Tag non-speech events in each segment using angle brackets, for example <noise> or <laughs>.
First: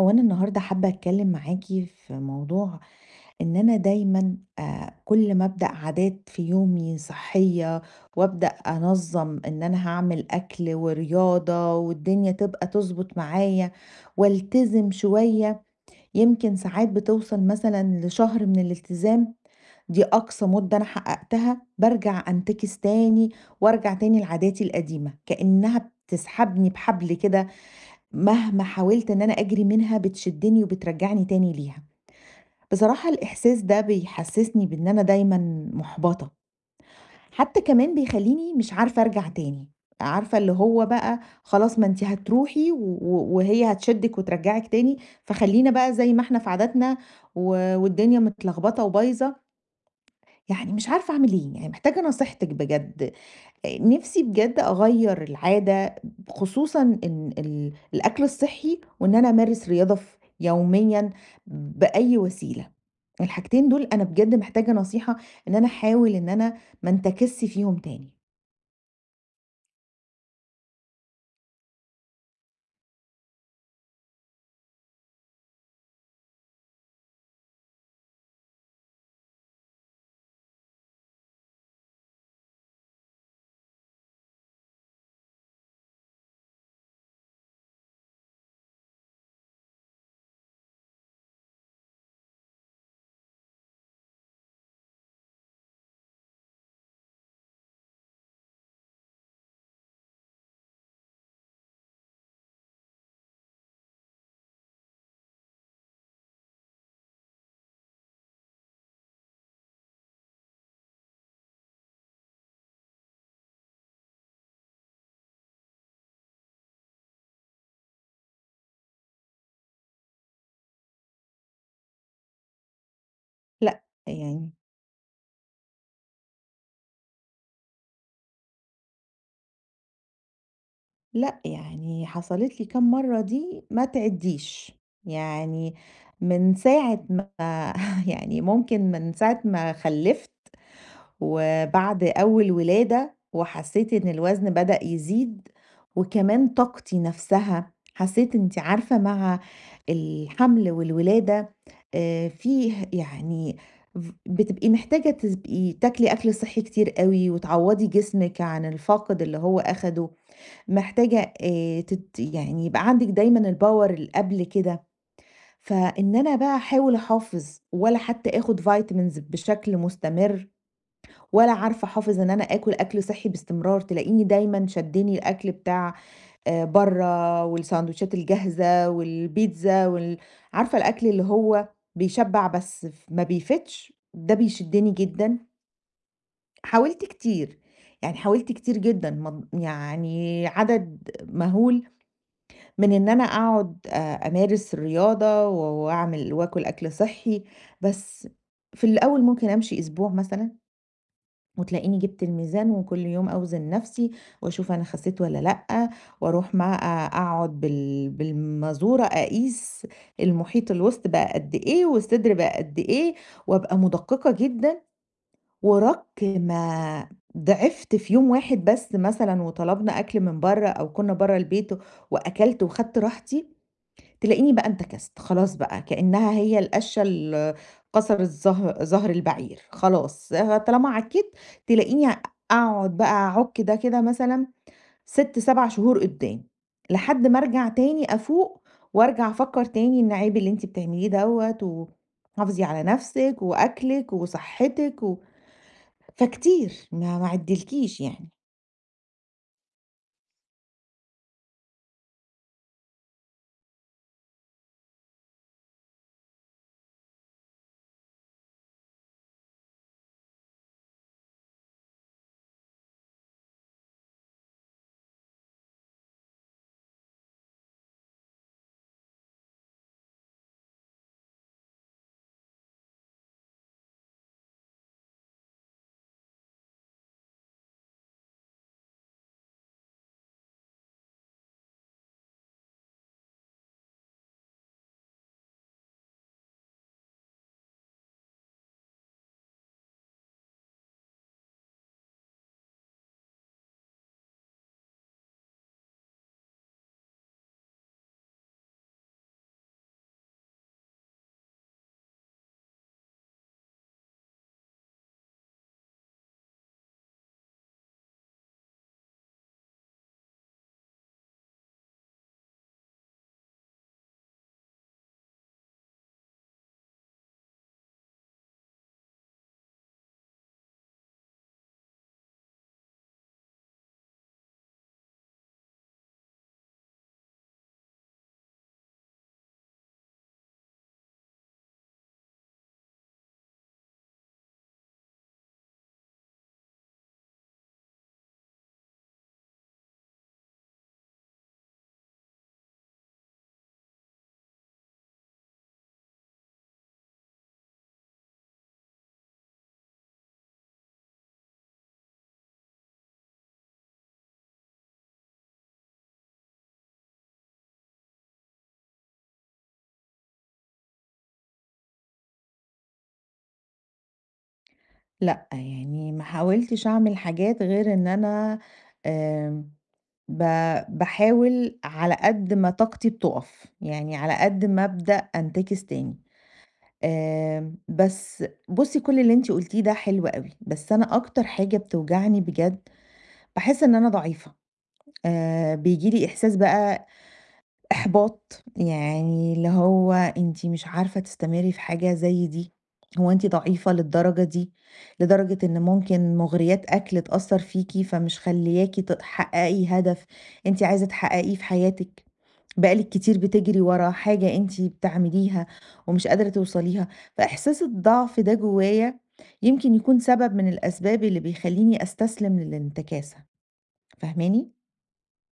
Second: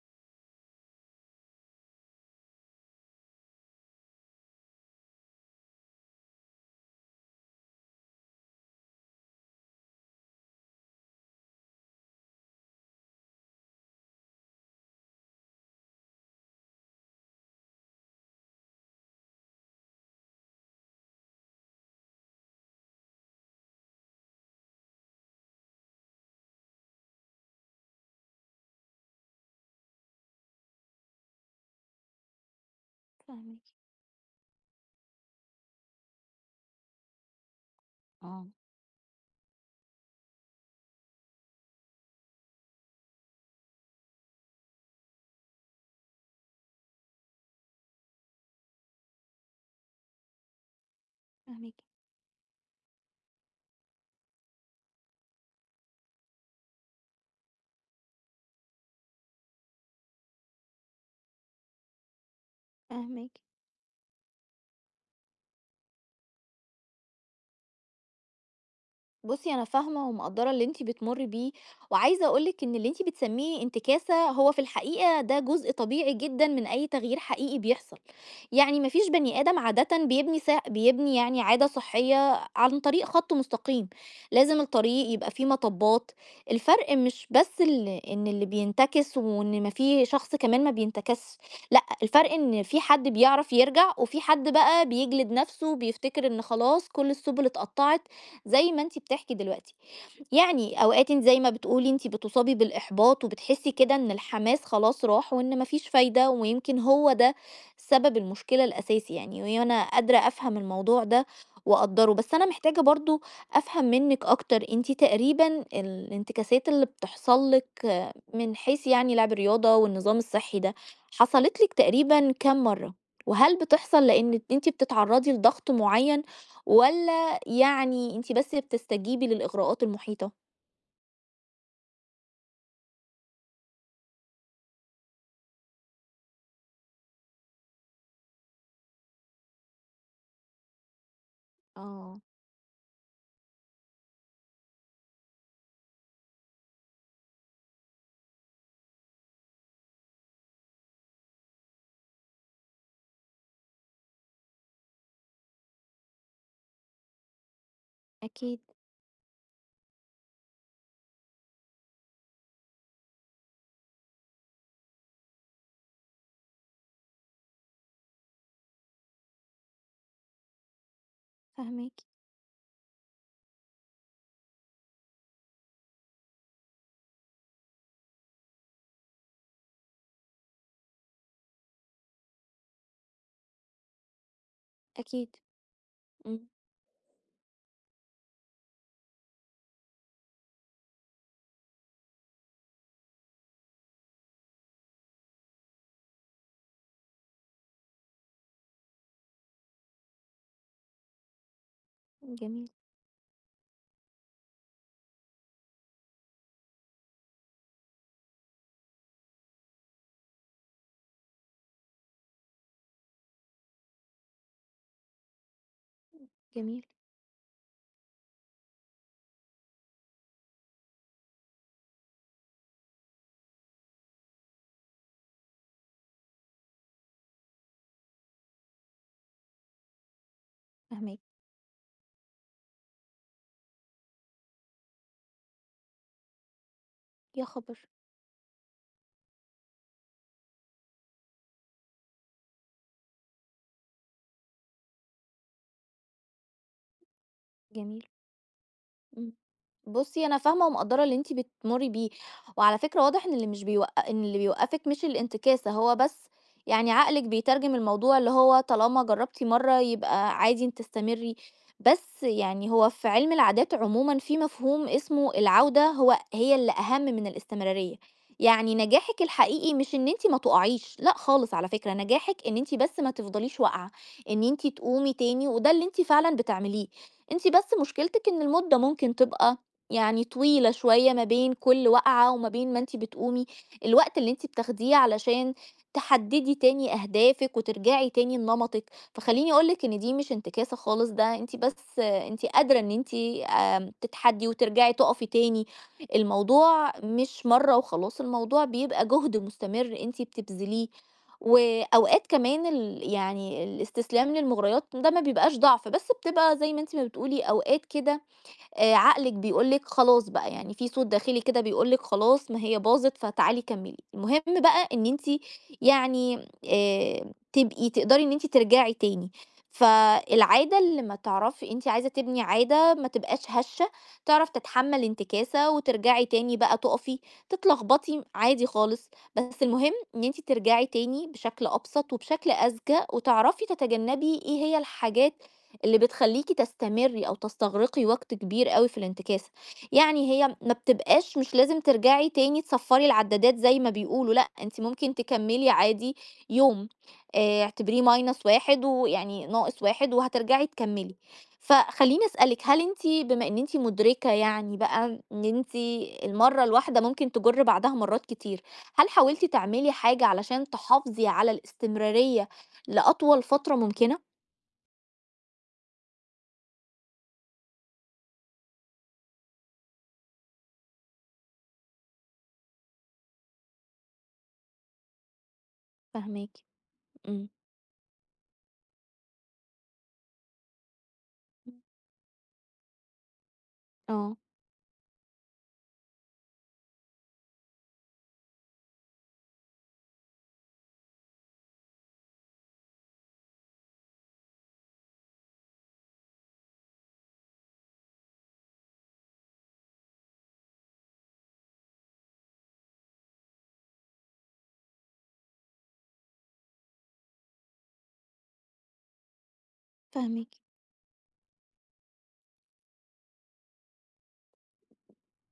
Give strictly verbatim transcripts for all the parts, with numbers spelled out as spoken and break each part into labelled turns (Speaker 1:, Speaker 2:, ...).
Speaker 1: هو أنا النهاردة حابة أتكلم معاكِ في موضوع، إن أنا دايمًا كل ما أبدأ عادات في يومي صحية، وأبدأ أنظّم إن أنا هاعمل أكل ورياضة والدنيا تبقى تضبط معايا والتزم شوية. يمكن ساعات بتوصل مثلًا لشهر من الالتزام، دي أقصى مدة أنا حققتها، بارجع أنتكس تاني وأرجع تاني لعاداتي القديمة، كأنها بتسحبني بحبل كده، مهما حاولت إن أنا أجري منها بتشدني وبترجعني تاني ليها. بصراحة الإحساس
Speaker 2: فاهماكِ،
Speaker 1: ده بيحسسني بإن أنا دايمًا مُحبطة، حتى كمان
Speaker 2: آه.
Speaker 1: بيخلّيني مش عارفة أرجع تاني. عارفة اللي هو بقى خلاص، ما أنتِ هتروحي و و وهي هتشدِّك وترجّعِك تاني، فخلّينا بقى زي ما إحنا في عاداتنا، و والدنيا متلخبطة وبايظة، يعني مش عارفة أعمل إيه، يعني
Speaker 2: فاهماكِ،
Speaker 1: محتاجة نصيحتِك بجد. نفسي بجد أغيّر العادة، خصوصًا إن ال الأكل الصحّي، وإن أنا أمارس رياضة ف يوميًا بأي وسيلة.
Speaker 2: فاهماكِ.
Speaker 1: الحاجتين دول أنا بجد محتاجة نصيحة إن أنا أحاول إن أنا ما انتكسش فيهم تاني.
Speaker 2: بُصّي، أنا فاهمة ومقدّرة اللي أنتِ بتمُرّي بيه، وعايزة أقول لِك إن اللي أنتِ بتسمّيه انتكاسة هو في الحقيقة ده جزء طبيعي جدًا من أي تغيير حقيقي بيحصل، يعني ما فيش بني آدم عادةً بيبني ص بيبني يعني عادة صحّية عن طريق خَط مستقيم، لازم الطريق يبقى فيه مطبّات، الفرق مش بس ال إن اللي بينتكس وإن ما في شخص كمان ما بينتكسش، لأ، الفرق إن في حد بيعرف يرجع وفي حد بقى بيجلد نَفْسه وبيفتكر إن خلاص كل السُبُل اتقطّعت زي ما أنتِ بتحكي دلوقتي، يعني أوقات أنتِ زي ما بتقولي أنتِ بتُصابي بالإحباط وبتحسي كده إن الحماس خلاص راح وإن ما فيش فايدة، ويمكن هو ده سبب المشكلة الأساسي يعني، وأنا قادرة أفهم الموضوع ده وأقدّره، بس أنا محتاجة برضه أفهم منِّك أكتر، أنتِ تقريبًا الانتكاسات اللي بتحصل لِك آه، من حيث يعني لعب الرياضة والنظام الصحي ده، حصلت لِك تقريبًا كام مرّة؟ وهل
Speaker 1: لأ
Speaker 2: بتحصل لإن
Speaker 1: يعني
Speaker 2: أنتِ بتتعرّضي لضغط معيّن والّا يعني أنتِ بس بتستجيبي للإغراءات المحيطة.
Speaker 1: لأ يعني حصلت لي كام مرّة دي ما تعدّيش، يعني من ساعة ما <laughs> يعني ممكن من ساعة ما خلّفت، وبعد
Speaker 2: آه،
Speaker 1: أول ولادة وحسيت إن الوزن بدأ يزيد، وكمان طاقتي نفسها، حسيت أنتِ عارفة مع الحمل والولادة آآ فيه يعني، ف بتبقي محتاجة تبقي تاكلي أكل صحّي كتير أوي، وتعوّضي جسمِك
Speaker 2: أكيد
Speaker 1: عن الفاقد اللي هو أخده. محتاجة آآ تت يعني يبقى عندِك دايمًا الpower اللي قبل كده، فإن أنا بقى أحاول أحافظ ولا حتى آخُد vitamins بشكل مستمر، ولا عارفة
Speaker 2: فاهماكِ،
Speaker 1: أحافظ إن أنا آكل أكل صحّي باستمرار، تلاقيني دايمًا شدّني الأكل بتاع آآ برّه، والساندوتشات الجاهزة والبيتزا وال عارفة الأكل اللي هو بيشبّع بس ف ما بيفيدش، ده بيشدّني
Speaker 2: أكيد،
Speaker 1: جدًا.
Speaker 2: إمم،
Speaker 1: حاولت كتير، يعني حاولت كتير جدًا، مض يعني عدد مهول من إن أنا أقعد أ أمارس الرياضة و وأعمل وآكل أكل صحّي، بس في الأول ممكن أمشي أسبوع مثلًا. وتلاقيني جِبت
Speaker 2: جميل،
Speaker 1: الميزان وكل يوم أوزن نفسي وأشوف أنا خسيت والّا لأ، وأروح مع أ أقعد بال بالمازورة أقيس المحيط، الوسط بقى قد إيه والصدر بقى قد إيه، وأبقى مُدقِّقة جدًا. ورَك
Speaker 2: جميل،
Speaker 1: ما ضعفت في يوم واحد بس مثلًا وطلبنا أكل من برّه، أو كنا برّه البيت وأكلت وخدت راحتي، تلاقيني بقى انتكست. خلاص بقى كأنها هي القشّة ال كسرت ظه ظهر البعير، خلاص آه، طالما
Speaker 2: فاهماكِ.
Speaker 1: عكيت تلاقيني أقعد بقى أعُك ده كده مثلًا ست، سبع شهور قدّام، لحد ما
Speaker 2: يا
Speaker 1: أرجع
Speaker 2: خبر!
Speaker 1: تاني أفوق وأرجع أفكّر تاني إن عيب اللي أنتِ بتعمليه دوّة، وحافظي على نَفْسِك وأكلِك وصحّتِك، و فكتير ما ما عدّيلكيش
Speaker 2: جميل.
Speaker 1: يعني.
Speaker 2: إمم. بُصّي، أنا فاهمة ومقدّرة اللي أنتِ بتمُرّي بيه، وعلى فكرة واضح إن اللي مش بيوق إن اللي بيوقّفِك مش الانتكاسة، هو بس يعني عقلِك بيترجم الموضوع اللي هو طالما جرّبتِ مرّة يبقى عادي إنِّك تستمرّي، بس يعني هو في عِلم العادات عمومًا في مفهوم اسمه العودة هو هي اللي أهَم من الاستمرارية، يعني نجاحِك الحقيقي مش إن أنتِ ما تُقعيش، لأ خالص على فكرة، نجاحِك إن أنتِ بس ما تفضليش واقعة، إن أنتِ تقومي تاني وده اللي أنتِ فعلًا بتعمليه. أنتِ بس مشكلتِك إن المدة ممكن تبقى يعني طويلة شوية ما بين كل وقعة وما بين ما أنتِ بتقومي، الوقت اللي أنتِ بتاخديه علشان تحددي تاني أهدافِك وترجعي تاني لنمطِك، فخلّيني أقول لِك إن دي مش انتكاسة خالص، ده أنتِ بس أنتِ قادرة إن أنتِ آمم، تتحدي وترجعي تُقفي تاني، الموضوع مش مرّة وخلاص، الموضوع بيبقى جهد مستمر أنتِ بتبذليه. وأوقات كمان ال يعني الاستسلام للمغريات ده ما بيبقاش ضعف، بس بتبقى زي ما أنتِ ما بتقولي أوقات كده آآ عقلِك بيقول لِك خلاص بقى، يعني في صوت داخلي كده بيقول لِك خلاص ما هي باظت فتعالي كمّلي. المهم بقى إن أنتِ يعني آآ تبقي تقدري إن أنتِ ترجعي تاني. فالعادة اللي ما تعرفي أنتِ عايزة تبني عادة ما تبقاش هشة، تعرف تتحمّل انتكاسة وترجعي تاني بقى تُقفي، تتلخبطي عادي خالص، بس المهم إن أنتِ ترجعي تاني بشكل أبسط وبشكل أذكى وتعرفي تتجنّبي إيه هي الحاجات اللي بتخلّيكِ تستمري أو تستغرقي وقت كبير أوي في الانتكاسة، يعني هي ما بتبقاش مش لازم ترجعي تاني تصفّري العدّادات زي ما بيقولوا، لأ أنتِ ممكن تكمّلي عادي يوم، آآ اعتبريه minus واحد ويعني ناقص واحد وهترجعي تكمّلي. فخلّيني أسألِك، هل أنتِ بما إن أنتِ مُدركة يعني بقى إن أنتِ المَرّة الواحدة ممكن تجُر بعدها مرّات كتير، هل حاولتِ تعملي حاجة علشان تحافظي على الاستمرارية لأطول فترة ممكنة؟
Speaker 1: لأ، يعني ما حاولتش أعمل حاجات غير إن أنا آمم ب باحاول على قد ما طاقتي بتُقف، يعني على قد ما أبدأ أنتكس تاني.
Speaker 2: فاهماكِ، إمم.
Speaker 1: آمم، بس بُصّي، كل اللي أنتِ قُلتيه ده حلو أوي، بس أنا أكتر حاجة
Speaker 2: إمم.
Speaker 1: بتوجعني بجد، باحس إن أنا
Speaker 2: آه،
Speaker 1: ضعيفة، آآ، بييجي لي إحساس بقى إحباط، يعني اللي هو أنتِ مش عارفة تستمري في حاجة زي دي؟ هو أنتِ ضعيفة للدرجة دي؟ لدرجة إن ممكن مغريات أكل تأثّر فيكِ، فمش خلّياكِ تحققي هدف أنتِ عايزة تحققيه في حياتِك. بقالِك كتير بتجري ورا حاجة أنتِ بتعمليها ومش قادرة توصليها، فإحساس الضعف ده جوايا يمكن يكون سبب
Speaker 2: فاهماكِ،
Speaker 1: من الأسباب اللي بيخلّيني أستسلم للانتكاسة، فاهماني؟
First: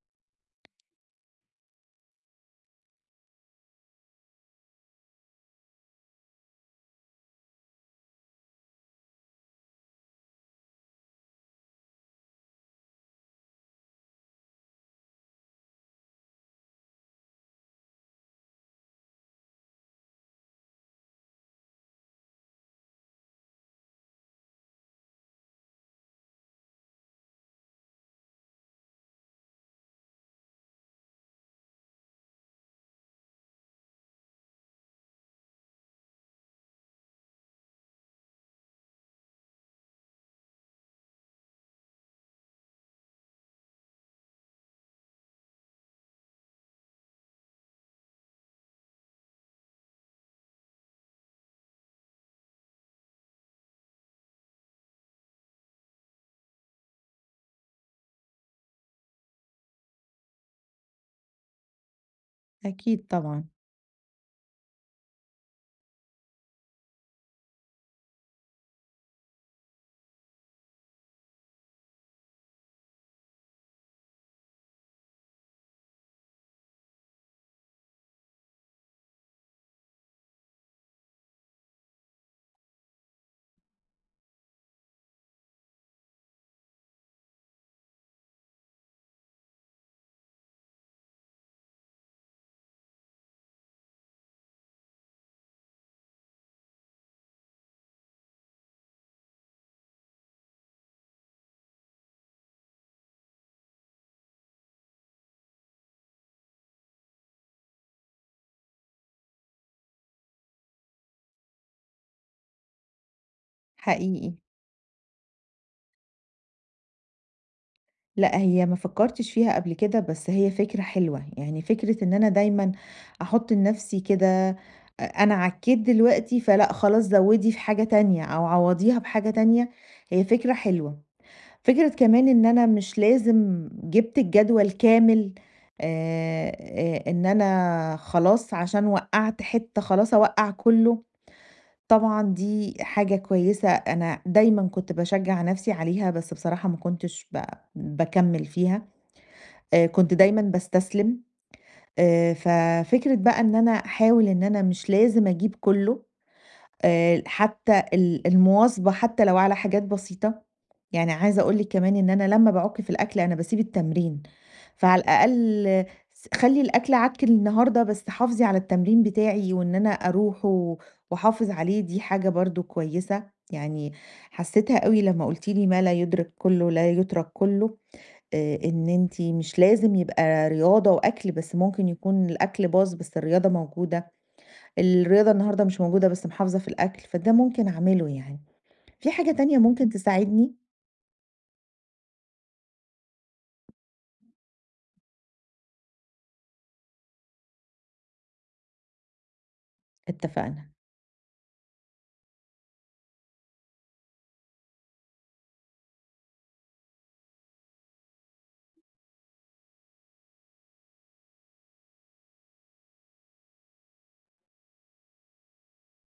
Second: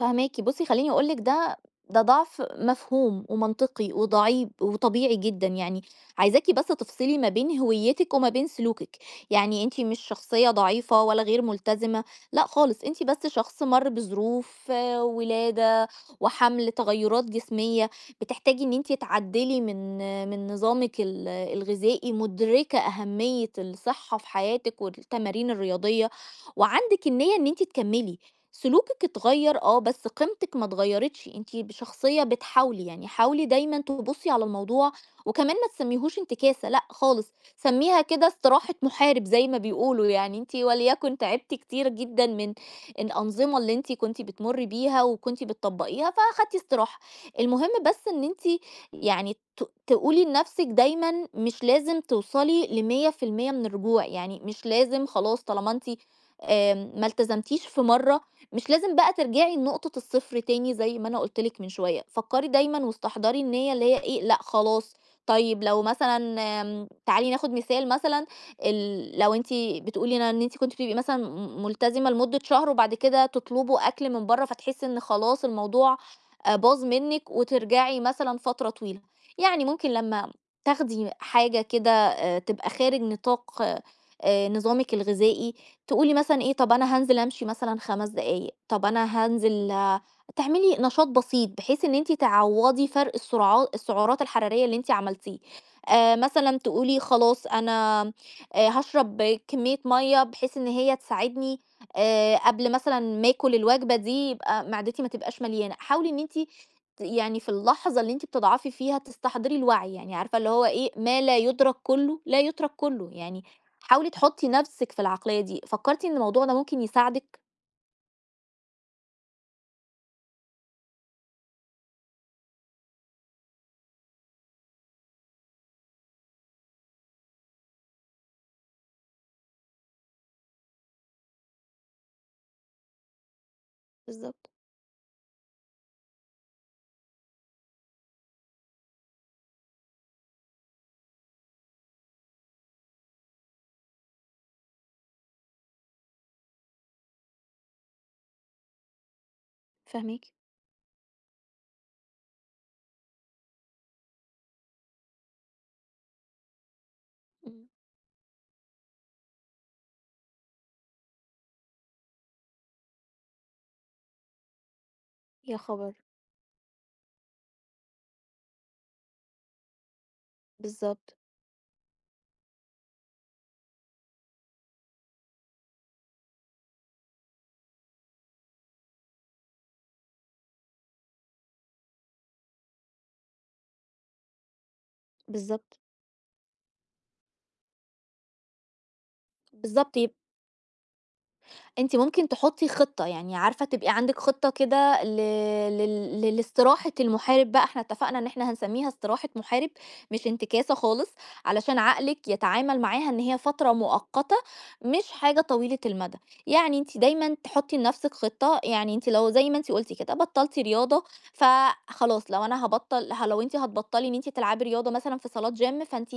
Speaker 2: فاهماكِ. بُصّي خلّيني أقول لِك ده ده ضعف مفهوم ومنطقي وضعيف وطبيعي جدًا يعني، عايزاكِ بس تفصلي ما بين هويتِك وما بين سلوكِك، يعني أنتِ مش شخصية ضعيفة ولا غير ملتزمة، لأ خالص، أنتِ بس شخص مَر بظروف آه، ولادة وحَمْل، تغيُّرات جسمية، بتحتاجي إن أنتِ تعدِّلي من آه، من نظامِك ال الغذائي، مُدركة أهمية الصحة في حياتِك والتمارين الرياضية، وعندِك النيّة إن أنتِ تكمّلي. سلوكِك اتغيّر آه، بس قيمتِك ما اتغيّرتش، أنتِ ب شخصية بتحاولي، يعني حاولي دايمًا تبُصّي على الموضوع وكمان ما تسمّيهوش انتكاسة لأ خالص، سمّيها كده استراحة محارب زي ما بيقولوا، يعني أنتِ وليكن تعبتِ كتير جدًا من الأنظمة اللي أنتِ كنتِ بتمُرّي بيها وكنتِ بتطبّقيها فأخدتِ استراحة، المهم بس إن أنتِ يعني ت تقولي لنَفْسِك دايمًا مش لازم توصلي ل100% من الرجوع، يعني مش لازم خلاص طالما أنتِ آمم ما التزمتيش في مرّة مش لازم بقى ترجعي لنقطة الصفر تاني زي ما أنا قُلت لِك من شوية، فكّري دايمًا
Speaker 1: أكيد
Speaker 2: واستحضري
Speaker 1: طبعًا،
Speaker 2: النيّة اللي هي إيه، لأ خلاص طيب لو مثلًا آمم، تعالي ناخد مثال مثلًا ال لو أنتِ بتقولي أنا إن أنتِ كنتِ بتبقي مثلًا م ملتزمة لمدة شهر وبعد كده تطلبوا أكل من برّه، فتحسّي إن خلاص الموضوع آآ، باظ منِّك وترجعي مثلًا فترة طويلة، يعني ممكن لمّا تاخدي حاجة كده آآ، تبقى خارج نطاق آآ، نظامِك الغذائي تقولي مثلًا إيه، طَب أنا هانزل أمشي مثلًا خمس دقايق، طَب أنا هانزل تعملي نشاط بسيط بحيث إن أنتِ تعوّضي فرق السرعا السعرات الحرارية اللي أنتِ عملتيه. آآ مثلًا تقولي خلاص أنا آآ هاشرب كمية مَيّة بحيث إن هي تساعدني آآ قبل مثلًا ما آكل الوجبة دي يبقى معدتي ما تبقاش مليانة. حاولي إن أنتِ ت يعني في اللحظة اللي أنتِ بتضعفي فيها تستحضري الوعي، يعني عارفة اللي هو إيه، ما لا يُدرك كُلّه لا يترك كُلّه. يعني حاولي
Speaker 1: حقيقي.
Speaker 2: تحطي نفسِك في العقلية دي، فكرتِ إن الموضوع ده ممكن يساعدِك؟
Speaker 1: لأ، هي ما فكّرتش فيها قبل كده، بس هي فكرة حلوة، يعني فكرة إن أنا دايمًا أحُط لنَفْسي كده، أ أنا عكّيت دلوقتي فلأ، خلاص زوّدي في حاجة تانية أو عوّضيها بحاجة تانية، هي فكرة حلوة. فكرة كمان إن أنا مش لازم جِبت
Speaker 2: بالضبط،
Speaker 1: الجدول كامل، آآ، آآ، إن أنا خلاص عشان وقّعت حتّة خلاص أوقّع كُلّه، طبعًا دي حاجة كويسة، أنا دايمًا كنت باشجّع نَفْسي عليها، بس بصراحة ما كنتش ب باكمّل فيها، آآ، كنت
Speaker 2: فاهماكِ.
Speaker 1: دايمًا باستسلم، آآ، ففكرة بقى إن أنا أحاول، إن أنا مش لازم أجيب كُلّه، آآ
Speaker 2: إمم.
Speaker 1: حتى ال المواظبة حتى لو على حاجات بسيطة. يعني عايزة أقول لِك كمان إن أنا لمّا باعُك في الأكل أنا باسيب التمرين، فعلى
Speaker 2: يا
Speaker 1: الأقل آه،
Speaker 2: خبر!
Speaker 1: س خلّي الأكل عَك النهارده بس حافظي على التمرين بتاعي، وإن أنا أروح و
Speaker 2: بالضبط،
Speaker 1: وأحافظ عليه، دي حاجة برضه كويسة، يعني حسّيتها أوي لمّا قُلتِ لي: "ما لا يُدرك كُلّه لا يُترك كُلّه." آآ إن أنتِ مش لازم يبقى رياضة وأكل، بس ممكن يكون الأكل باظ بس الرياضة موجودة. الرياضة النهارده
Speaker 2: بالضبط.
Speaker 1: مش موجودة بس محافظة في الأكل، فده ممكن أعمله يعني. في حاجة تانية ممكن
Speaker 2: بالضبط.
Speaker 1: تساعدني؟
Speaker 2: أنتِ ممكن تحطّي خطة، يعني عارفة تبقي عندِك خطة كده ل لل لل لاستراحة المحارب بقى، إحنا اتفقنا إن إحنا هنسمّيها استراحة محارب، مش
Speaker 1: اتفقنا،
Speaker 2: انتكاسة خالص، علشان عقلِك يتعامل معاها إن هي فترة مؤقتة، مش حاجة طويلة المدى. يعني أنتِ دايمًا تحطّي لنفسِك خطة، يعني أنتِ لو زي ما أنتِ قُلتِ كده بطّلتِ رياضة، فخلاص لو أنا هابطّل ه لو أنتِ هتبطّلي إن أنتِ تلعبي رياضة مثلًا في صالات gym، فأنتِ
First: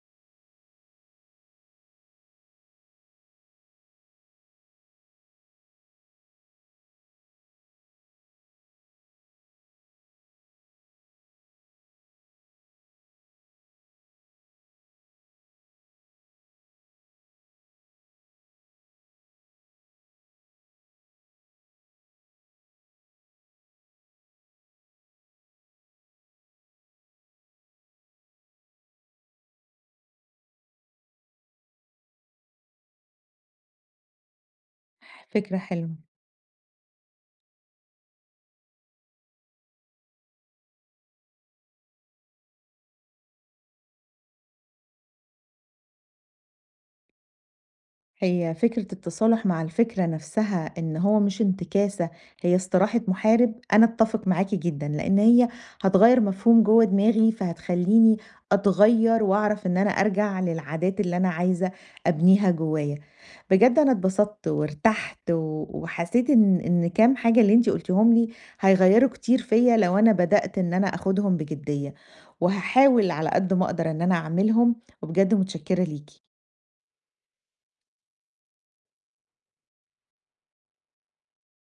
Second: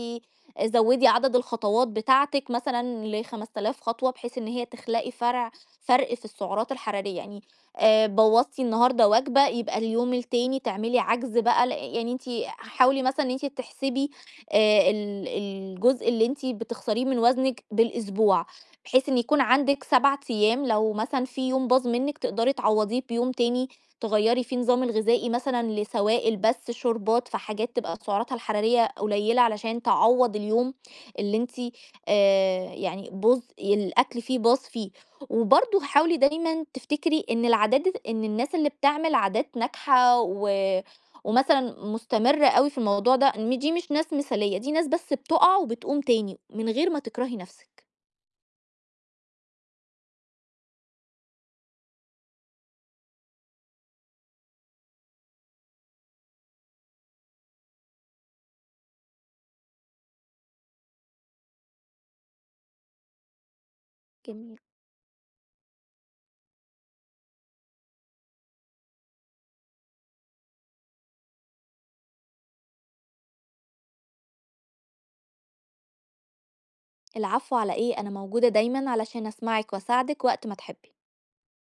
Speaker 2: زوّدي عدد الخطوات بتاعتِك مثلًا ل5000 خطوة، بحيث إن هي تخلقي فرْع فرق في السعرات الحرارية يعني آه، بوظتي النهارده وجبة يبقى اليوم التاني تعملي عجز بقى لا- يعني انت حاولي مثلا ان انت تحسبي آه، ال- الجزء اللي انت بتخسريه من وزنك بالاسبوع بحيث ان يكون عندك سبعة ايام لو مثلا في يوم باظ منك تقدري تعوضيه بيوم تاني تغيري فيه النظام الغذائي مثلا لسوائل بس شوربات فحاجات تبقى سعراتها الحرارية قليلة علشان تعوض اليوم اللي انت آه يعني بوظ الاكل فيه باظ فيه
Speaker 1: فكرة
Speaker 2: وبرضه
Speaker 1: حلوة.
Speaker 2: حاولي دايمًا تفتكري إن العادات إن الناس اللي بتعمل عادات ناجحة و ومثلًا مستمرة أوي في الموضوع ده، إن دي مش ناس مثالية، دي ناس بس بتقع وبتقوم تاني من غير ما تكرهي نفسِك.
Speaker 1: هي فكرة التصالح مع الفكرة نفسها، إن هو مش انتكاسة، هي استراحة محارب. أنا أتفق معاكي جدًا، لإن هي هتغيّر مفهوم جوّه دماغي، فهتخلّيني أتغيّر وأعرف إن أنا أرجع للعادات اللي أنا عايزة أبنيها جوّايا. بجد أنا اتبسطت
Speaker 2: جميل.
Speaker 1: وارتحت و وحسيت إن إن كام حاجة اللي أنتِ قُلتيهم لي هيغيّروا كتير فيّا لو أنا بدأت إن أنا آخُدهم بجدية، وهاحاول على قد ما أقدر إن أنا أعملهم، وبجد متشكرة ليكِ.
Speaker 2: العفو على إيه، أنا موجودة دايمًا علشان أسمعِك وأساعدِك وقت ما تحبي.